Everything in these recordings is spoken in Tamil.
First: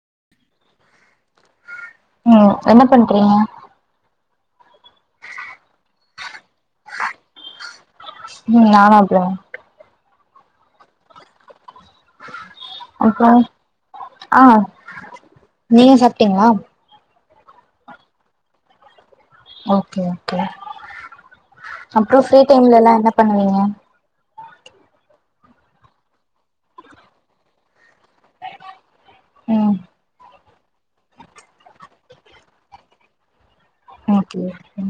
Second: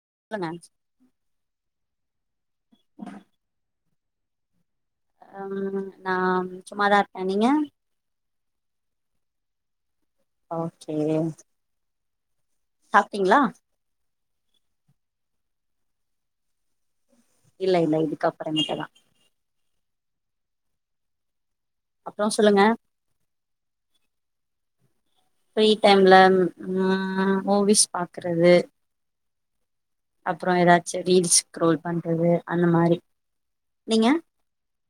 [unintelligible] ம் என்ன பண்றீங்க? அம் நா சும்மாதா இருக்கே நீங்க? ம் நானு அப்டிதா ஓகே அப்றோ சாப்டிங்ளா? ஆ நீங்க சாப்டிங்ளா? இல்ல இல்ல இதுக்கப்பறமேட்டு தா ஓகே ஓகே அப்றொ அப்புறோ ஃப்ரீ சொல்லுங்க டைம்லெல்லா என்ன பண்ணுவீங்க? ஃப்ரீ டைம்ல ம் மூவிஸ் பாக்குறது ம் அப்றொ எதாச்சு ரீல்ஸ் ஸ்க்ரோல் பண்றது அந்த மாரி நீங்க ஓகே ஓகே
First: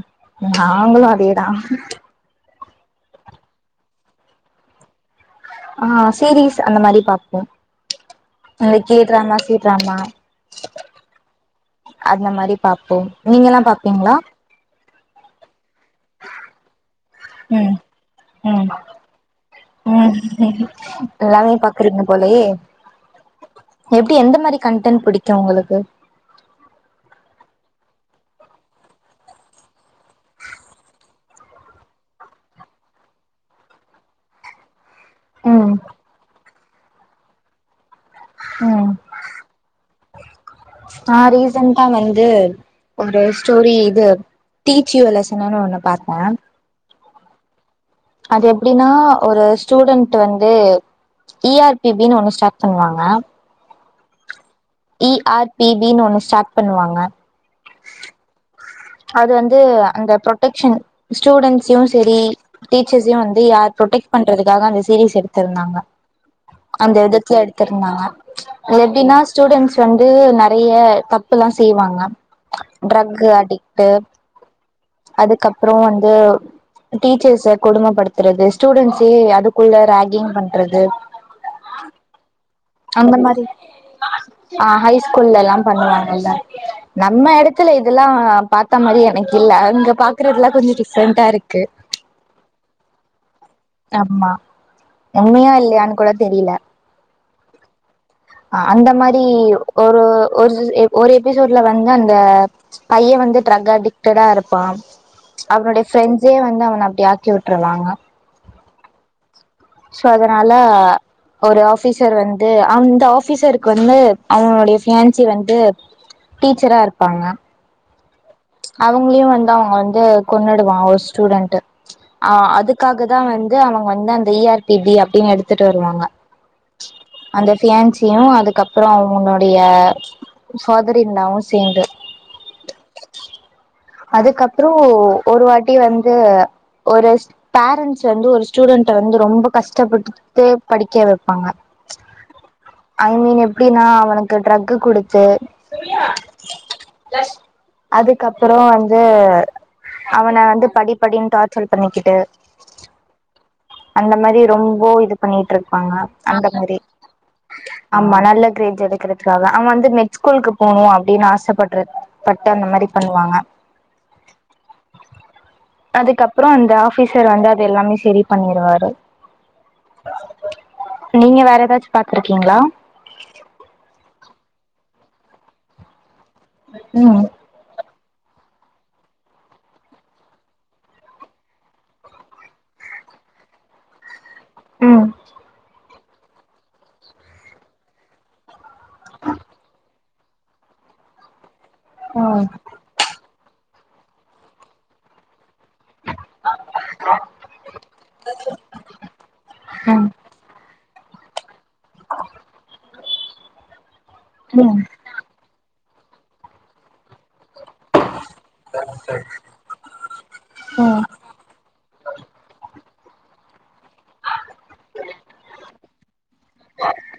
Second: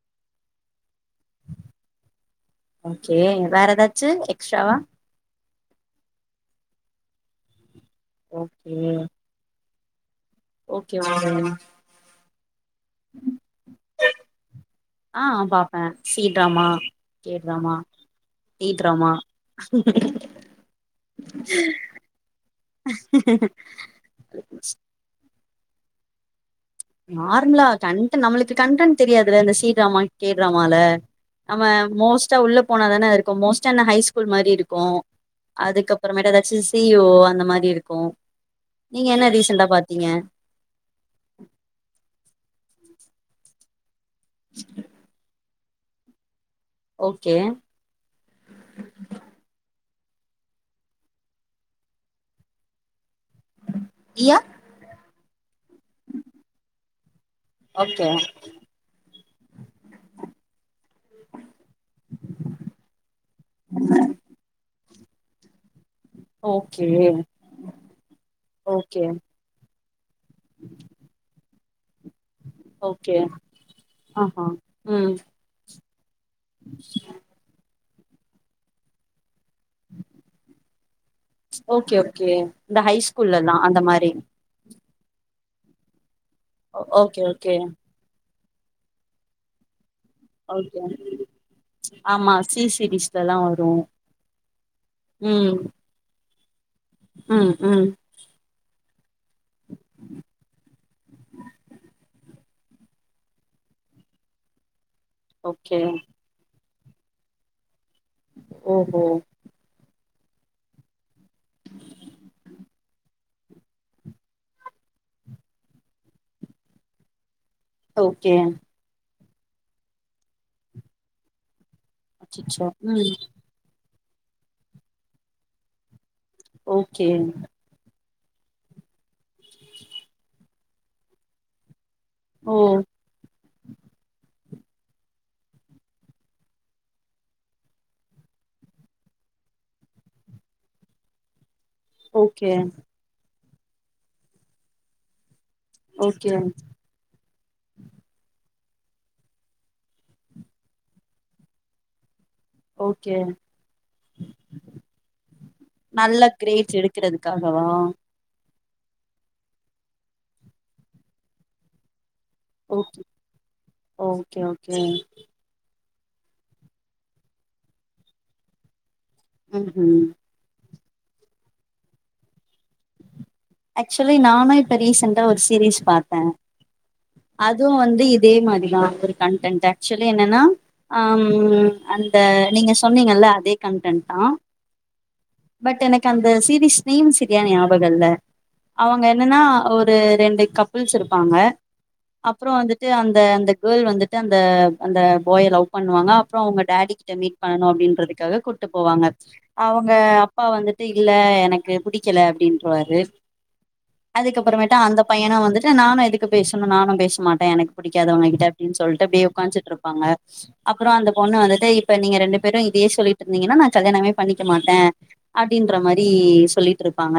நாங்களு அதே தா ஓகே வேற எதாச்சு எக்ஸ்ட்ராவா ஆ சீரீஸ் அந்த மாரி பாப்போ அ okay K drama C drama okay okay அந்த மாரி பாப்போ நீங்கல்லா பாப்பீங்ளா? ஆ பாப் ம் டி ம் ட்ராமா ம் எல்லாமே பாக்குறீங்க போலயே எப்டி எந்த மாரி கன்டண்ட் பிடிக்கு உங்களு க்கு நார்மலா கண்ட்டு நம்மளுக்கு கண்டன்ட் தெரியாதுல இந்த சீ ட்ராமா கே ட்ராமால நம்ம மோஸ்ட்டா உள்ள போனாதான இருக்கும் மோஸ்டா என்ன ஹைய் ஸ்கூல் மாரி இருக்கு ம் அதுக்கப்பறமேட்டு எதாச்சு சி இ ஓ அந்த மாரி இருக்கு ம் நீங்க என்ன ரீசண்ட்டா பாத்தீங்க? நா ரீசன் ட்டா வந்து ஒரு‌ ஸ் டோரி இது டீச் யு அ‌ லெசனுன் ஒன்னு பாத்த ஓகே அது எப்டின்னா ஒரு ஸ்டூடண் ட்டு வந்து இ ஆர் பி பி ன்னு ஒண்ணு ஸ்டார்ட் பண்ணுவாங்க. இ ஆ இ ஆர் பி பி ன்னு ஒண்ணு ஸ்டார்ட் பண்ணுவாங்க. ஓகே அது வந்து அந்த ப்ரொட்டெக்‌ஷன் ஸ்டூடன்ட்ஸயு சரி டீச்சர்ஸயு வந்து யார் ப்ரொட்டெக்ட் பண்றதுக்காக அந்த சீரீஸ் எடுத்திருந்தாங்க. ஓகே அந்த விதத்துல எடுத்திருந்தாங்க. அது ஓகே எப்டின்னா ஸ்டூடெண்ட்ஸ் வந்து நெறைய தப்பெல்லா செய்வாங்க ஓகே ட்ரக்கு அடிக்ட்டு ஆஹா ம் அதுக்கப்புறோ வந் து டீச்சர்ஸ கொடும படுத்துறது ஸ்டூடெண்ட்ஸயே அது க்குள்ள ராக்கிங் பண்றது ஓகே ஓகே இந்த ஹை அந்த மாரி ஸ்கூல்லல்லா அந்த மாரி ஆ ஹை ஸ்கூல்ல எல்லா பண்ணுவாங்கல்ல ஓ ஓகே நம்ம ஓகே எடத்துல இதல்லா பாத்தா மாரி எனக்கில்ல இங்க பாக் ஓகே ஆமா சி சீரீஸ்லல்லா வரு ஆமா ம் தெரில ம் ம் ஆ அந்த மாரி ஒரு ஒரு எ ஒரு எபிசோட்ல வந்து அந்த பைய வந்து ட்ரக் அடிக்டடா இருப்பா ஓகே அவனோட ஃபிரெண்ட்ஸே வந்து அவன அப்டி ஆக்கி உட்ருவாங்க. ஓஹோ சோ அதனால ஒரு ஆஃபீசர் வந்து அந்த ஆஃபீசருக்கு வந்து அவனுடைய ஃபியான்சி வந்து டீச்சரா இருப்பாங்க ஓ அவங்களயு வந் து அவ வந்து கொன்னுடுவா ஒரு ஸ்டூடெண்ட்டு. ஆ அச்சச்சோ ம் அதுக்காகதா வந்து அவங் க வந்து அந்த இ ஆர் பி டி அப்டின்னு எடுத்துட்டு வருவாங்க ஓகே யு அதுக்கப்பறோ அவனோ டய ஃபாதர் இன் லாவு சேந்து ஓ துக் அப்புற ஒரு வாட்டி வந்து ஒரு ஸ் பேரண்ட்ஸ் வந்து ஸ்டூடண்ட்டா வந்து ரொம்ப கஷ்டபட்டு படிக்க வைபாங்க ஓக்கே கே நா அவனுக்கு ட்ரகு கொடுத்து ஓக்கேம் அப்புற வந்து அவன ந்து படி படின் டார்ச்சல் பண்ணிக்கிட்டு ஓகே அந்த மாரி ரொம்ப இது பண்ணிட்டுருப்பாங்க நல்ல அந்த கிரேட்ஸ் மாரி எடுக்கறதுக்காகவா ஆம்மா நல்ல பேஜ் எடுக்கறதுக்காகா அவ வந்து மெட் ஸ்கூல்கு போவான் அபடின் ஆசப்படறது பட்ட அந்த மாரி ஓக்கே பண்ணுவாங்க ஓக்கே அதுக் அப்புற அந்த ஆபிசர் வந்து அது எல்லாமே செரி பண்ணிருவாரு ம் ம் நீங்க வேற ஏதாச்சி பாத்துருக்கிங்ளா ஆக்சுலி நானு இப்ப ரீசண்டா ஒரு சீரிஸ் பார்த்தே ம் அதுவும் வந்து இதே மாரி ஆ கன்டன்ட் ஆக்சுவலி என்னன்னா ஆ ம் அந்த நீங்க சொன்னீங்கல்ல அதே கன்டன்ட் தா ம் எனக்கு அந்த சீரீஸ் நேம் சரியா ஞாபக இல்ல அவங்க என்னன்னா ஒரு ரெண்டு கப்புள்ஸ் இருப்பாங்க ம் அப்புற வந்துட்டு அந்த அந்த கேர்ள் வந்துட்டு அந்த அந்த பாய லவ் பண்ணுவாங்க அப்புறம் அவங்க டேடி கிட்ட மீட் பண்ணணும் அப்படின்றதுக்காக கூட்டு போவாங்க அவுங்க ப்ப வந்துட்டு இல்ல எனக் கு பிடிக்கல அப்டின்றவாரு அதுக்கப்புறமேட்டு ம் அந்த பையனம் வந்துட் ட நானு எதுக்கு பேசணும் நானு பேச மாட்டே எனக் பிடிக்காத அவங்ககிட்ட அப்டின் சொல்ட்டு அப்டியே உக்காஞ்ச்சுட்டு இருப்பாங்க ம் அப்புறம் அந்த பொண்ணு வந்துட்டு இப்ப நீங்க ரெண்டு பேரும் இ டியே சொல்லிட்டு இருந்தீங்கன்னா நா கல்யாணமே பண்ணிக் க்க மாட்டே அப்டின்ற மாரி சொல்லிட்டுருப்பாங்க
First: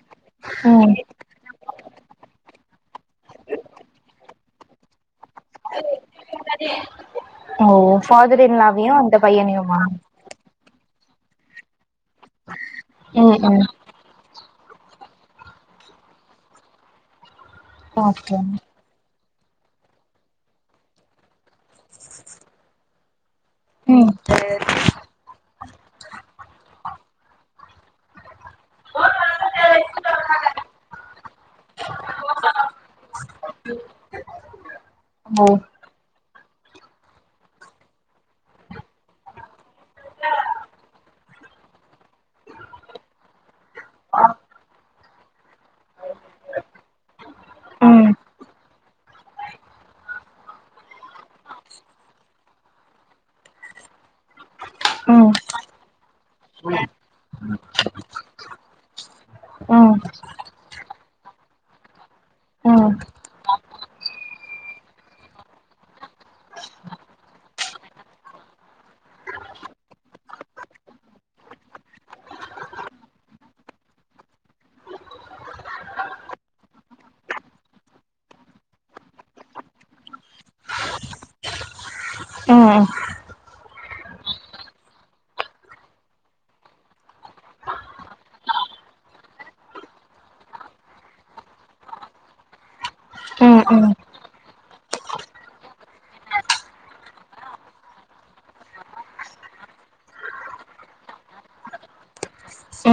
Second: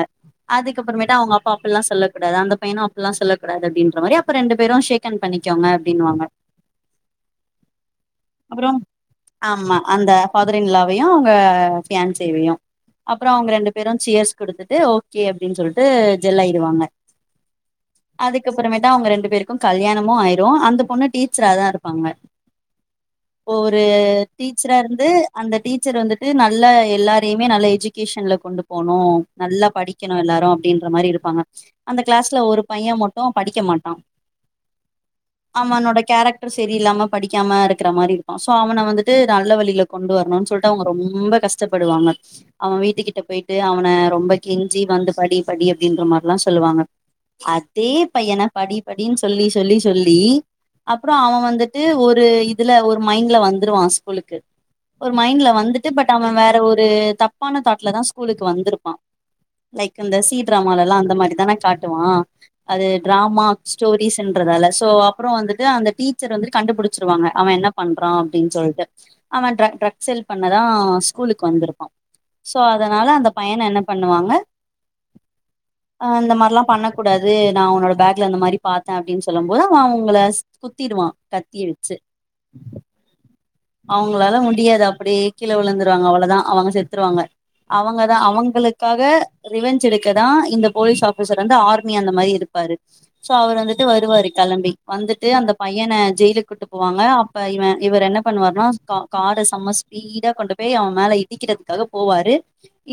ம் அதுக்கப்புறமேட்டு அவுங்க அப்பா அப்ல்லா சொல்லக்கூடாது அந் ந்த பையனம் அப்பெல்லா சொல்லக்கூடாது அப்டின்ற மாரி அப்ப ரெண்டு பேரும் ஷேக். ஹேண்ட் பண்ணிக்கோங்க அப்டின்னுவாங்க ஓ. ஓ ஃபாதர் இன் அப்புறோ லாவையும் அந்த பையனிம்மா பையும் அவுங்க பியான் சேய்வையும் அப்றோ ம் அவங்க ம் ரெண்டு பேரு சியர்ஸ் குடுத்து ட்டு ஓகே அப்டின்னு சொல்ட்டு ஜெல் ஆயிடுவாங்க ஓகே அதுக்கப்புறமேதா அவங்க ரெண்டு பேருக்கும் கல்யாணமு ஆயிரு அந்த பொண்ணு டீச்சராதா இருப்பாங்க. ஒரு ம் டீச்சரா இருந்து அந்த டீச்சர் வந்துட்டு நல்ல எ ல்லாரயுமே நல்ல எஜு கேஷன்ல கொண்டு போணு நல்லா படிக்கணு எல்லாரு அப்டின்ற மாரி இருப்பாங்க. அந்த கிளாஸ்ல ஒரு பைய மட்டு படிக்க மாட்டா ஓ அவனோட கேரக் டர் செரி இல்லாம படிக்காம இருக்கற மாரி இரு க்கு சோ அவன வந்துட்டு நல்ல வழில கொண்டு வரணுன்னு சொல்ட்டு அவங்க ரொம்ப கஷ் டப்படுவாங்க அவ வீட்டு கிட்ட போயிட்டு அவன ரொம்ப கெஞ்சி வந்து படி படி அப்டின்ற மாரிலா சொல்லுவாங்க. அதே ம் பையன படி படின்னு சொல்லி சொல்லி சொல்லி அப்றோ அவ வந்துட்டு ஒரு இதுல ஒரு மைண்ட்ல வந்துருவா ஸ்கூலுக்கு ஒரு ம் மைண்ட்ல வந்துட்டு பட் அவ வேற ஒரு தப் பு தாட்லதா ஸ்கூலுக்கு வந் துருப்பா ம் லைக் அந்த சி ட்ராமாலல்லா அ ந்த மாரிதான காட்டுவா அது ம் ட்ராமா ஸ்டோரீஸுன்றதால சோ அப்றோ வந்துட்டு அந்த டீச்சர் வந்து கண்டுபுடிச்சிருவாங்க அவ என்ன பண்றா அப்டின் சொல்ட்டு. அவ [unintelligible] சேல் பண்ணதா ஸ்கூலுக்கு வந்துருப்பா சோ அதனால அந்த பையன என்ன பண்ணுவாங்க ஆ இந்த மாரிலா பண்ண கூடாது நா உன்னோட பேக்ல இந்த மாரி பாத்தே அப்படின் சொல்லும்போது அவ அவுங்கள குத்திடுவா கத்திய வெச்சு ம் அவங்களால முடியாது அப்டியே கீழே விழுந்துருவாங்க அவ்ளதா அவங்க செத்துருவாங்க அவங்கதா அவங்களுக்காக ரிவெஞ்ச் எடுக்கதா இந்த போலீஸ் ஆஃபீசர் வந்து ஆர்மி அந்த மாரி இருப்பாரு சோ அவர் ம் வந்துட்டு ம் வருவாரு கெளம்பி வந்துட்டு அந்த பையன ஜெயிலுக்கு கூட்டு போவாங்க அப்ப இவ இவர் என்ன பண்ணுவார்னா கா கார செம ஸ்பீடா கொண்டு போய் அவ மேல இடிக்கிறதுக்காக போவாரு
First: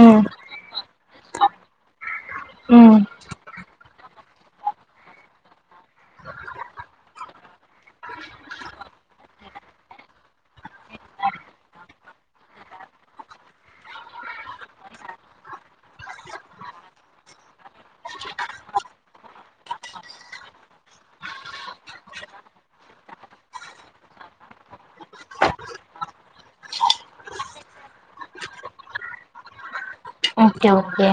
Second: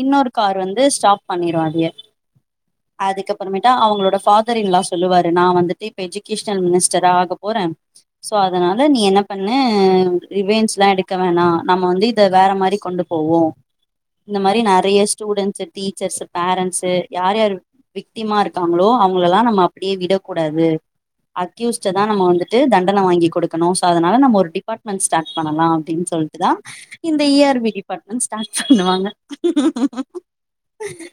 ம் கார் வந்து ஸ்டாப் பண்ணிரு அதய ம் அதுக்கப்பறமேட்டு அவங்களோட ஃபாதர் இன் லா சொல்லுவாரு நா வந்துட்டு இப்ப எஜுகேஷனல் மினிஸ்டரா ஆக போறே சோ அதனால நீ என்ன பண்ணு ரிவென்ஜ்லா எடுக்க வேணா நம்ம வந்து இத வேற மாரி கொண்டு போவோ இந்த மாரி நெறைய ஸ்டூடெண்ட்ஸு டீச்சர்ஸ் பேரண்ட்ஸு யார் யார் விக்டிமா இருக்காங்களோ அவங்கள எல்லா நம்ம அப்டியே விடக்கூடாது அக்யூஸ்ட்டதா நம்ம வந்துட்டு தண்டன வாங்கி கொடுக்கணு சோ அதனால நம்ம ஒரு டிபார்ட்மெண்ட்ஸ் ஸ்டார்ட் பண்ணலா அப்டின் சொல்ட்டுதா இந்த E R P department start பண்ணுவாங்க ஓகே ஓகே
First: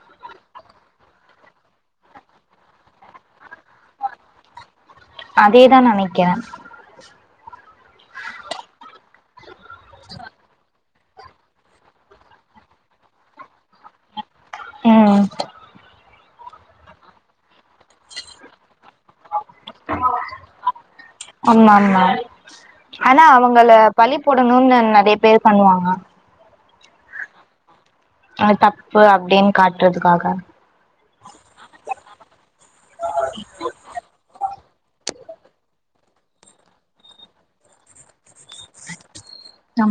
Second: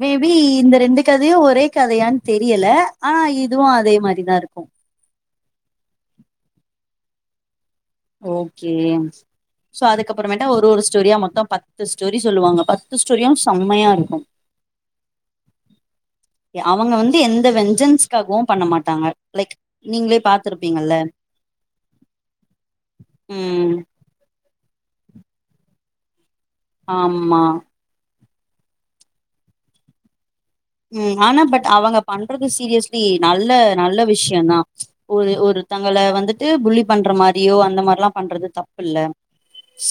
மேபி இந்த ரெண்டு கதையு ஒரே கதையான் தெரியல ஆ இதுவு அதே மாரிதா இருக்கு அதேதான்னு நெனக்கிறே ஓகே சோ அதுக்கப்புறமேட்டா ஒரு ஒரு ஸ்டோரியா மொத்த பத்து ஸ்டோரி சொல்லுவாங்க பத்து ஸ்டோரியு செம்மையா இருக்கு ம் எ அவங்க வந்து எந்த வெஞ்சன்ஸ்காகவு பண்ண மாட்டாங்க லைக் நீங்ளே பாத்துருப்பீங்கல்ல ஆமா ஆமா ஆனா அவங்கள ம் பழி போ டணுன்னு நெ நெறைய பேர் பண்ணுவாங்க ஆமா அது தப்பு அப்டின் காட்றதுக்காக ம் ஆனா பட் அவங்க பண்றது சீரியஸ்லி நல்ல நல்ல விஷ்யந்தா ஒரு ஒருத்தங்கள வந்துட்டு புல்லி பண்ற மாரியோ அந்த மார்லா பண்றது தப்புல்ல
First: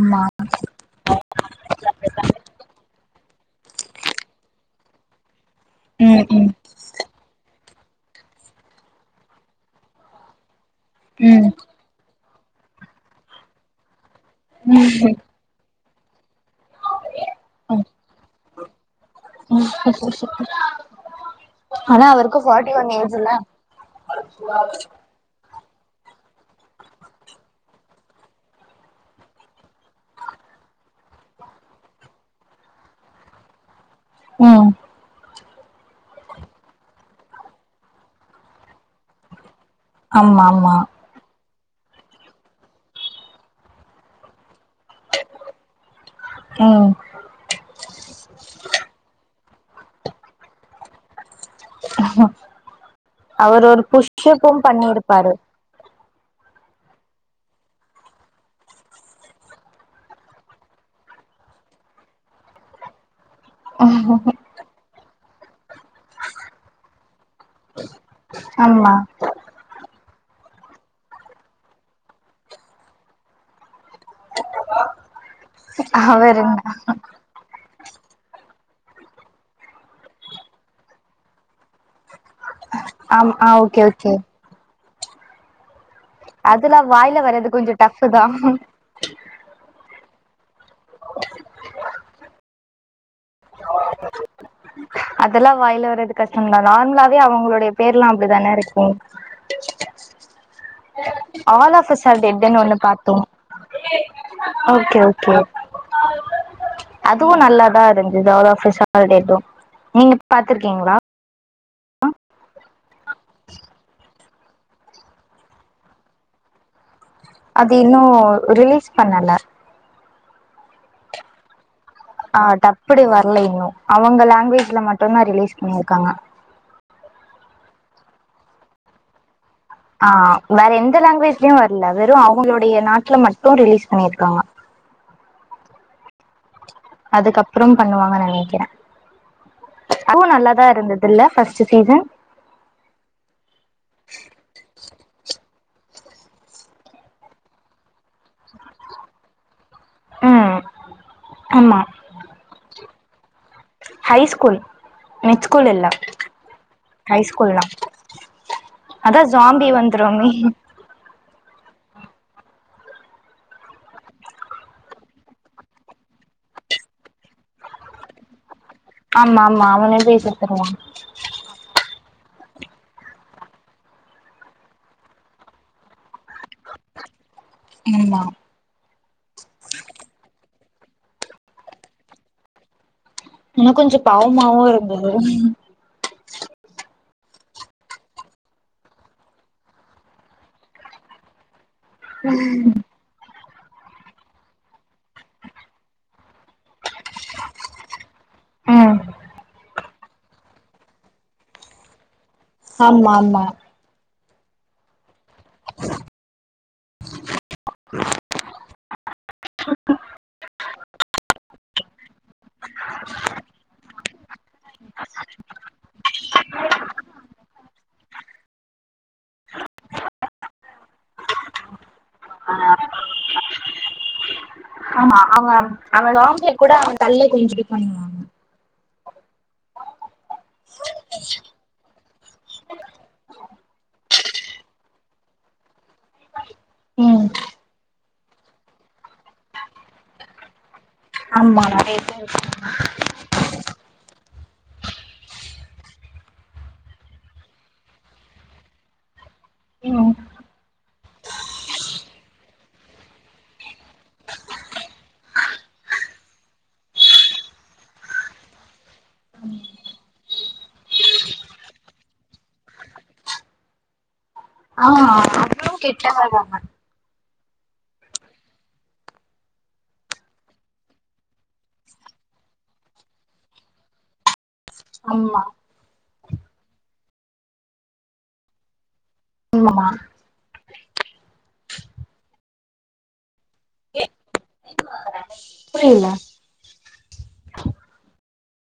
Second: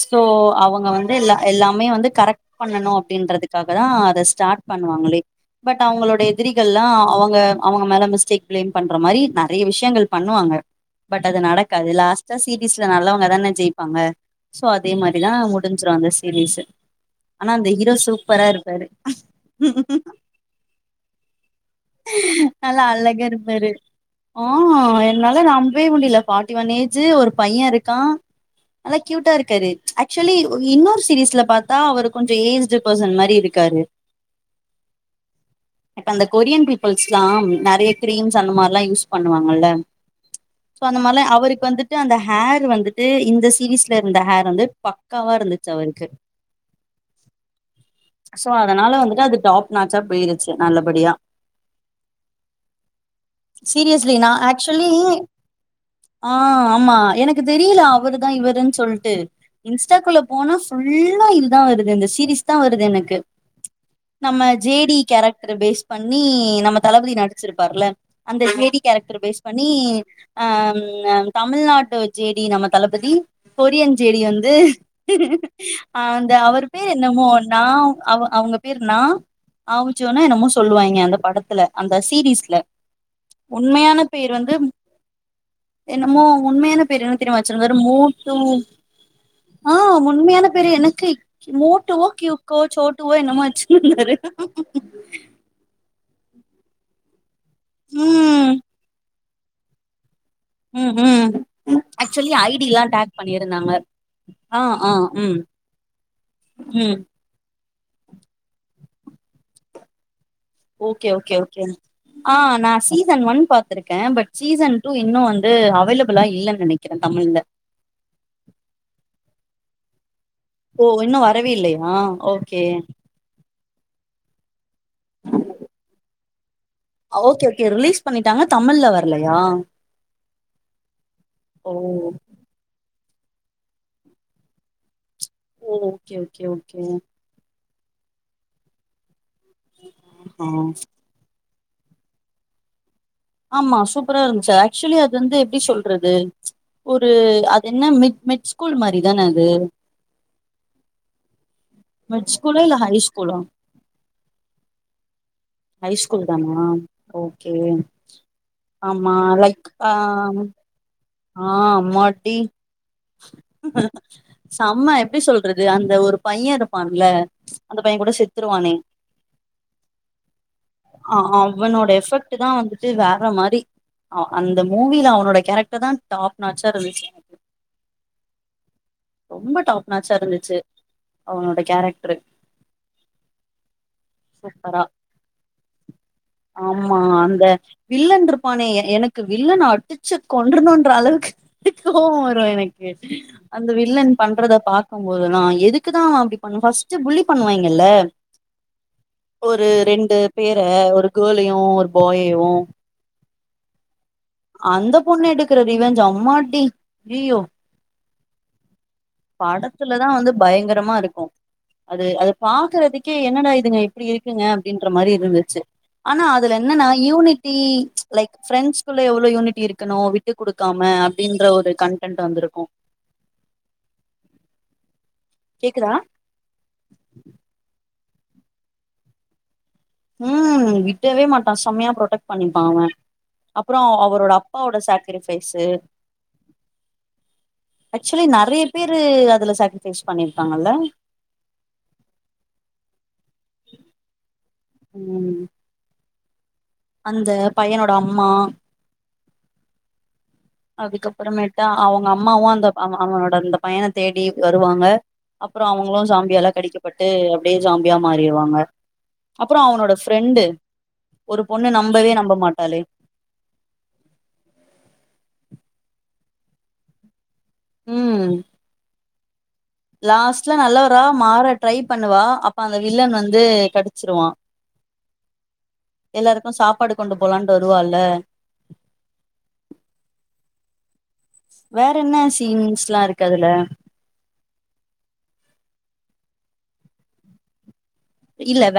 ஸோ அவுங்க வந்து இல்ல எல்லாமே வந்து கரெட் பண்ணணு அப்டின்றதுக்காக தா அத ஸ்டார்ட் பண்ணுவாங்களே பட் அவுங்களோட ம் எதிரிகள்லா அவங்க அவுங்க மேல மிஸ்டேக் பிளேம் பண்ற மாரி நெறைய விஷ்யங்கள் பண்ணுவாங்க பட் அது ம் நடக்காது லாஸ்டா சீரிஸ்ல நல்லவங்கதானெ ஜெயிப்பாங்க சோ அதே ம் மாரிதா முடுஞ்சுரு அந்த சீரீஸு ஆனா அந்த ஹீரோ சூப்பரா இருப்பாரு ஆனா அவருக்கு ஃபார்ட்டி நல்ல ஒன் அழகா ஏஜ்ல இருப்பாரு ஆ என்னால நம் பவே முடில ஃபாட்டி ஒன் ஏஜு ஒரு பைய இருக்கா நல்லா க்யூட்டா இருக்காரு ஆக்சுவலி இன்னொரு சீீரிஸ்ல பாத்தா அவர் கொஞ்ச ஏஜ்டு பர்சன் மாரி இருக்காரு ம் இப்ப அந்த கொரியன் பீப்புள்ஸ்லா நெறய கிரீம்ஸ் அந்த மார்லா யூஸ் பண்ணுவாங்கல்ல ஆமா ஆமா க்கு வந்துட்டு அந்த ஹேர் வந்துட்டு இந்த சீரீஸ்ல இருந்த ஹேர் வந்து பக்காவா இருந்துச்சு அவருக்கு ம் சோ அதனால வந்துட்டு அது டாப் னாச்சா போயிருச்சு நல்லபடியா அவர் ஒரு சீரியஸ்லி நா புஷ்கேப்பும் ஆக்சுவலி பண்ணிருப்பாரு ஆ ஆமா எனக்கு தெரியில அவரு தா இவருன் சொல்ட்டு இன்ஸ்டாக்குள்ள போனா ஃபுல்லா இதுதா வருது இந்த சீரீஸ் தா வருது எனக்கு நம்ம ஜே [inaudible] டி கேரக்டர் பேஸ் பண்ணி நம்ம தளபதி நடுச்சிருப்பார்ல அந்த ஜே டி ஆமா கேரக்டர் பேஸ் பண் ணி ஆ ம்‌ அ தமிழ்நாட்டொ ஜே டி நம்ம தளபதி கொரியன் ஜேடி வந்து அ அந்த அவருங்க அவரு பேரு எ ன்னமோ நா அவ அவுங்க பேர் நா ஆவுச்சோனா என்னமோ சொல்லுவாய்ங்க அந்த படத்துல அந்த சீரீஸ்ல அம் ஆ ஓகே உண்மையான ஓகே பேர் வந்து என்னமோ அதெல்லா உண்மையான பேரு என்ன வாயில தெரிமா வர்றது கொஞ்சோ வச்சிருந்தாரு டஃப் தா மோட்டூ ஆ உண்மையான பேரு எனக்க மோட்டுவோ கியூக்கோ சோட்டுவோ என்னமோ வச்சுருந்தாரு உஉஉ அதல்லா வாய்ல வரது கஷ்டம் தா நார்மலாவே அவுங்களோ ட பேர்லா அப்டிதான ம் இருக்கு ட்டா ம் ம் all of us are actually டெட்டுன்னு ஒன்னு ஐடில்லா பாத்தொ டேக் பண்ணிருந்தாங்க ஆ ஆ ஓகே ஓகே ம் ம் அதுவு நல்லா ருந்தது all of us are dead நீங்க பாத்துருக்கீங்களா? கே ஆ நா சீசன் ஒன் பாத்துருக்கே பட் சீசன் டூ இன்னு வந்து அவைலபிளா இல்லன் நெனைக்க அது இன்னு ரிலீஸ் பண்ணல ஓ இன்னு வரவே இல்ல ஆ டப்படி வர்ல இன்னு அவங்க லாங்குவேஜ்ல மட்டுந்தா ரிலீஸ் பண்ணிருக்காங்க ஓகே ஓகே ரிலீஸ் பண்ணிட்டாங்க தமிழ்ல வர்லயா ஆ வேற எந்த லாங்குவேஜ்லயு ஓ வர்ல வெறு அவுங்ளுடைய நா த்லமட்டு ரிலீஸ் பண்ணிருக்காங்க ம் ஓகே ஓகே ஓ கே ப்றம் பண்ணுவாங்க நெனக்கிறே அதுவு ஆ நல்லாதா இருந்ததுல ஃபஸ் ட்டு சீசன் ஆமா சூப்பரா இருன்ச்சு ஆக்சுவலி அது வந்து எப்டி சொல்றது ஒரு அது என்ன மிட் மிட் ஸ்கூல் மாரி தான அது ஆ மிட் ஸ்கூலு இல்ல ஹை ஸ்கூலா ஹை ஸ்கூல் மிட் ஸ்கூல் இல்ல ஹை ஸ்கூல் தானா ஹை ஸ்கூல் ஓகே தா ஆமா அதா ஜாம்பி லைக் ஆ வந்துருமே ம் ஆ அம்மாட்டி சம்ம எப்டி சொல்றது அந்த ஒரு பைய இருப்பான்ல அந்த பைய கூட செத்துருவானே ஆமாமா அவன அ அவனோட எஃபெக்ட் ட்டுதா வந்துட்டு வேற மாரி அ அந்த மூவில அவனோட கேரக்டர் தா டாப்னாச்சா இருந்துச்சு [unintelligible] ரொம்ப டாப்னாச்சா இருந்துச்சு அவனோட கேரக்ட்ரு என்ன கொஞ்ச பாவமாவு இருந்தது ஆமா அந்த வில்லன்ருப்பானே எனக்கு வில்லன அடுச்சு கொன்றனுன்ற அளவுக்கு கோவ வரு எனக்கு அந்த வில்லன் பண்றத பாக்கும்போதுலா எதுக்கு தா அவ அப்டி பண்ணு ஃபஸ்ட்டு புல்லி பண்ணுவாய்ங்கல்ல ம் ஒரு ரெண்டு பேர ஒரு கேலயு ஒரு பாய ஆமா ஆமா அந்த பொண்ணு எடுக்குற ரிவென்ஜ் அம்மாடி அய்யோ ட்ராட்ர படத்துலதா வந்து பயங்கரமா இருக்கு அது அது பாக்குறதுக்கே என்னடா இதுங்க இப்டி இருக்குங்க அப்டின்ற மாரி இருந்துச்சு ஆனா அதுல என்னன்னா யூனிட்டி லைக் ஃப்ரெண்ட்ஸ்குள்ள எவ்ளொ யூனிட்டி இருக்கணு விட்டு குடுக்காம அப்டின்ற ஒரு கன்டென்ட் வந்துருக்கு மா அவ அவ [unintelligible] குட அவ தல்ல குனிஞ்சிட்டு பண்ணுவாங்க ம் விடவே மாட்டா செம்மையா ப்ரொடெக்ட் பண்ணிப்பா அவ அப்புறொ அவரோட அப்பாவோட சாக்கிரிஃபைஸு ம் ஆக்சுலி நெறைய பேரு அதுல சாக்ரிஃபைஸ் பண்ணிருக்காங்கல்ல ஆமா நறைய பேர் [inaudible] ம் ம் அந்த பையனோட அம்மா ம் அதுக்கு அப்பறமேட்டா அவுங்க அம்மாவு அந்த அவ அவனோட அந்த பையன தேடி வருவாங்க அப்றொ அவுங்களு ஜாம்பியாலா கடிக்கப்பட்டு அப்டியே ஜாம்பியா மாறிருவாங்க அப்றொ அவனோட ஃபிரெண்டு ஒரு பொண்ணு நம்பவே நம்ப மாட்டாளே ஆ அவளு கெட்டவ தான ம் லாஸ்ட்ல நல்லவரா மாற ட்ரை பண்ணுவா அப்ப அந்த வில்லன் வந்து கடுச்சுருவா ஆம்மா எல்லாருக்கு சாப்பாடு கொண்டு போலான்டு வருவால்ல ஆமா வேறென்ன சீன்ஸ்லா இருக்கு அதுல புரியில இல்ல வே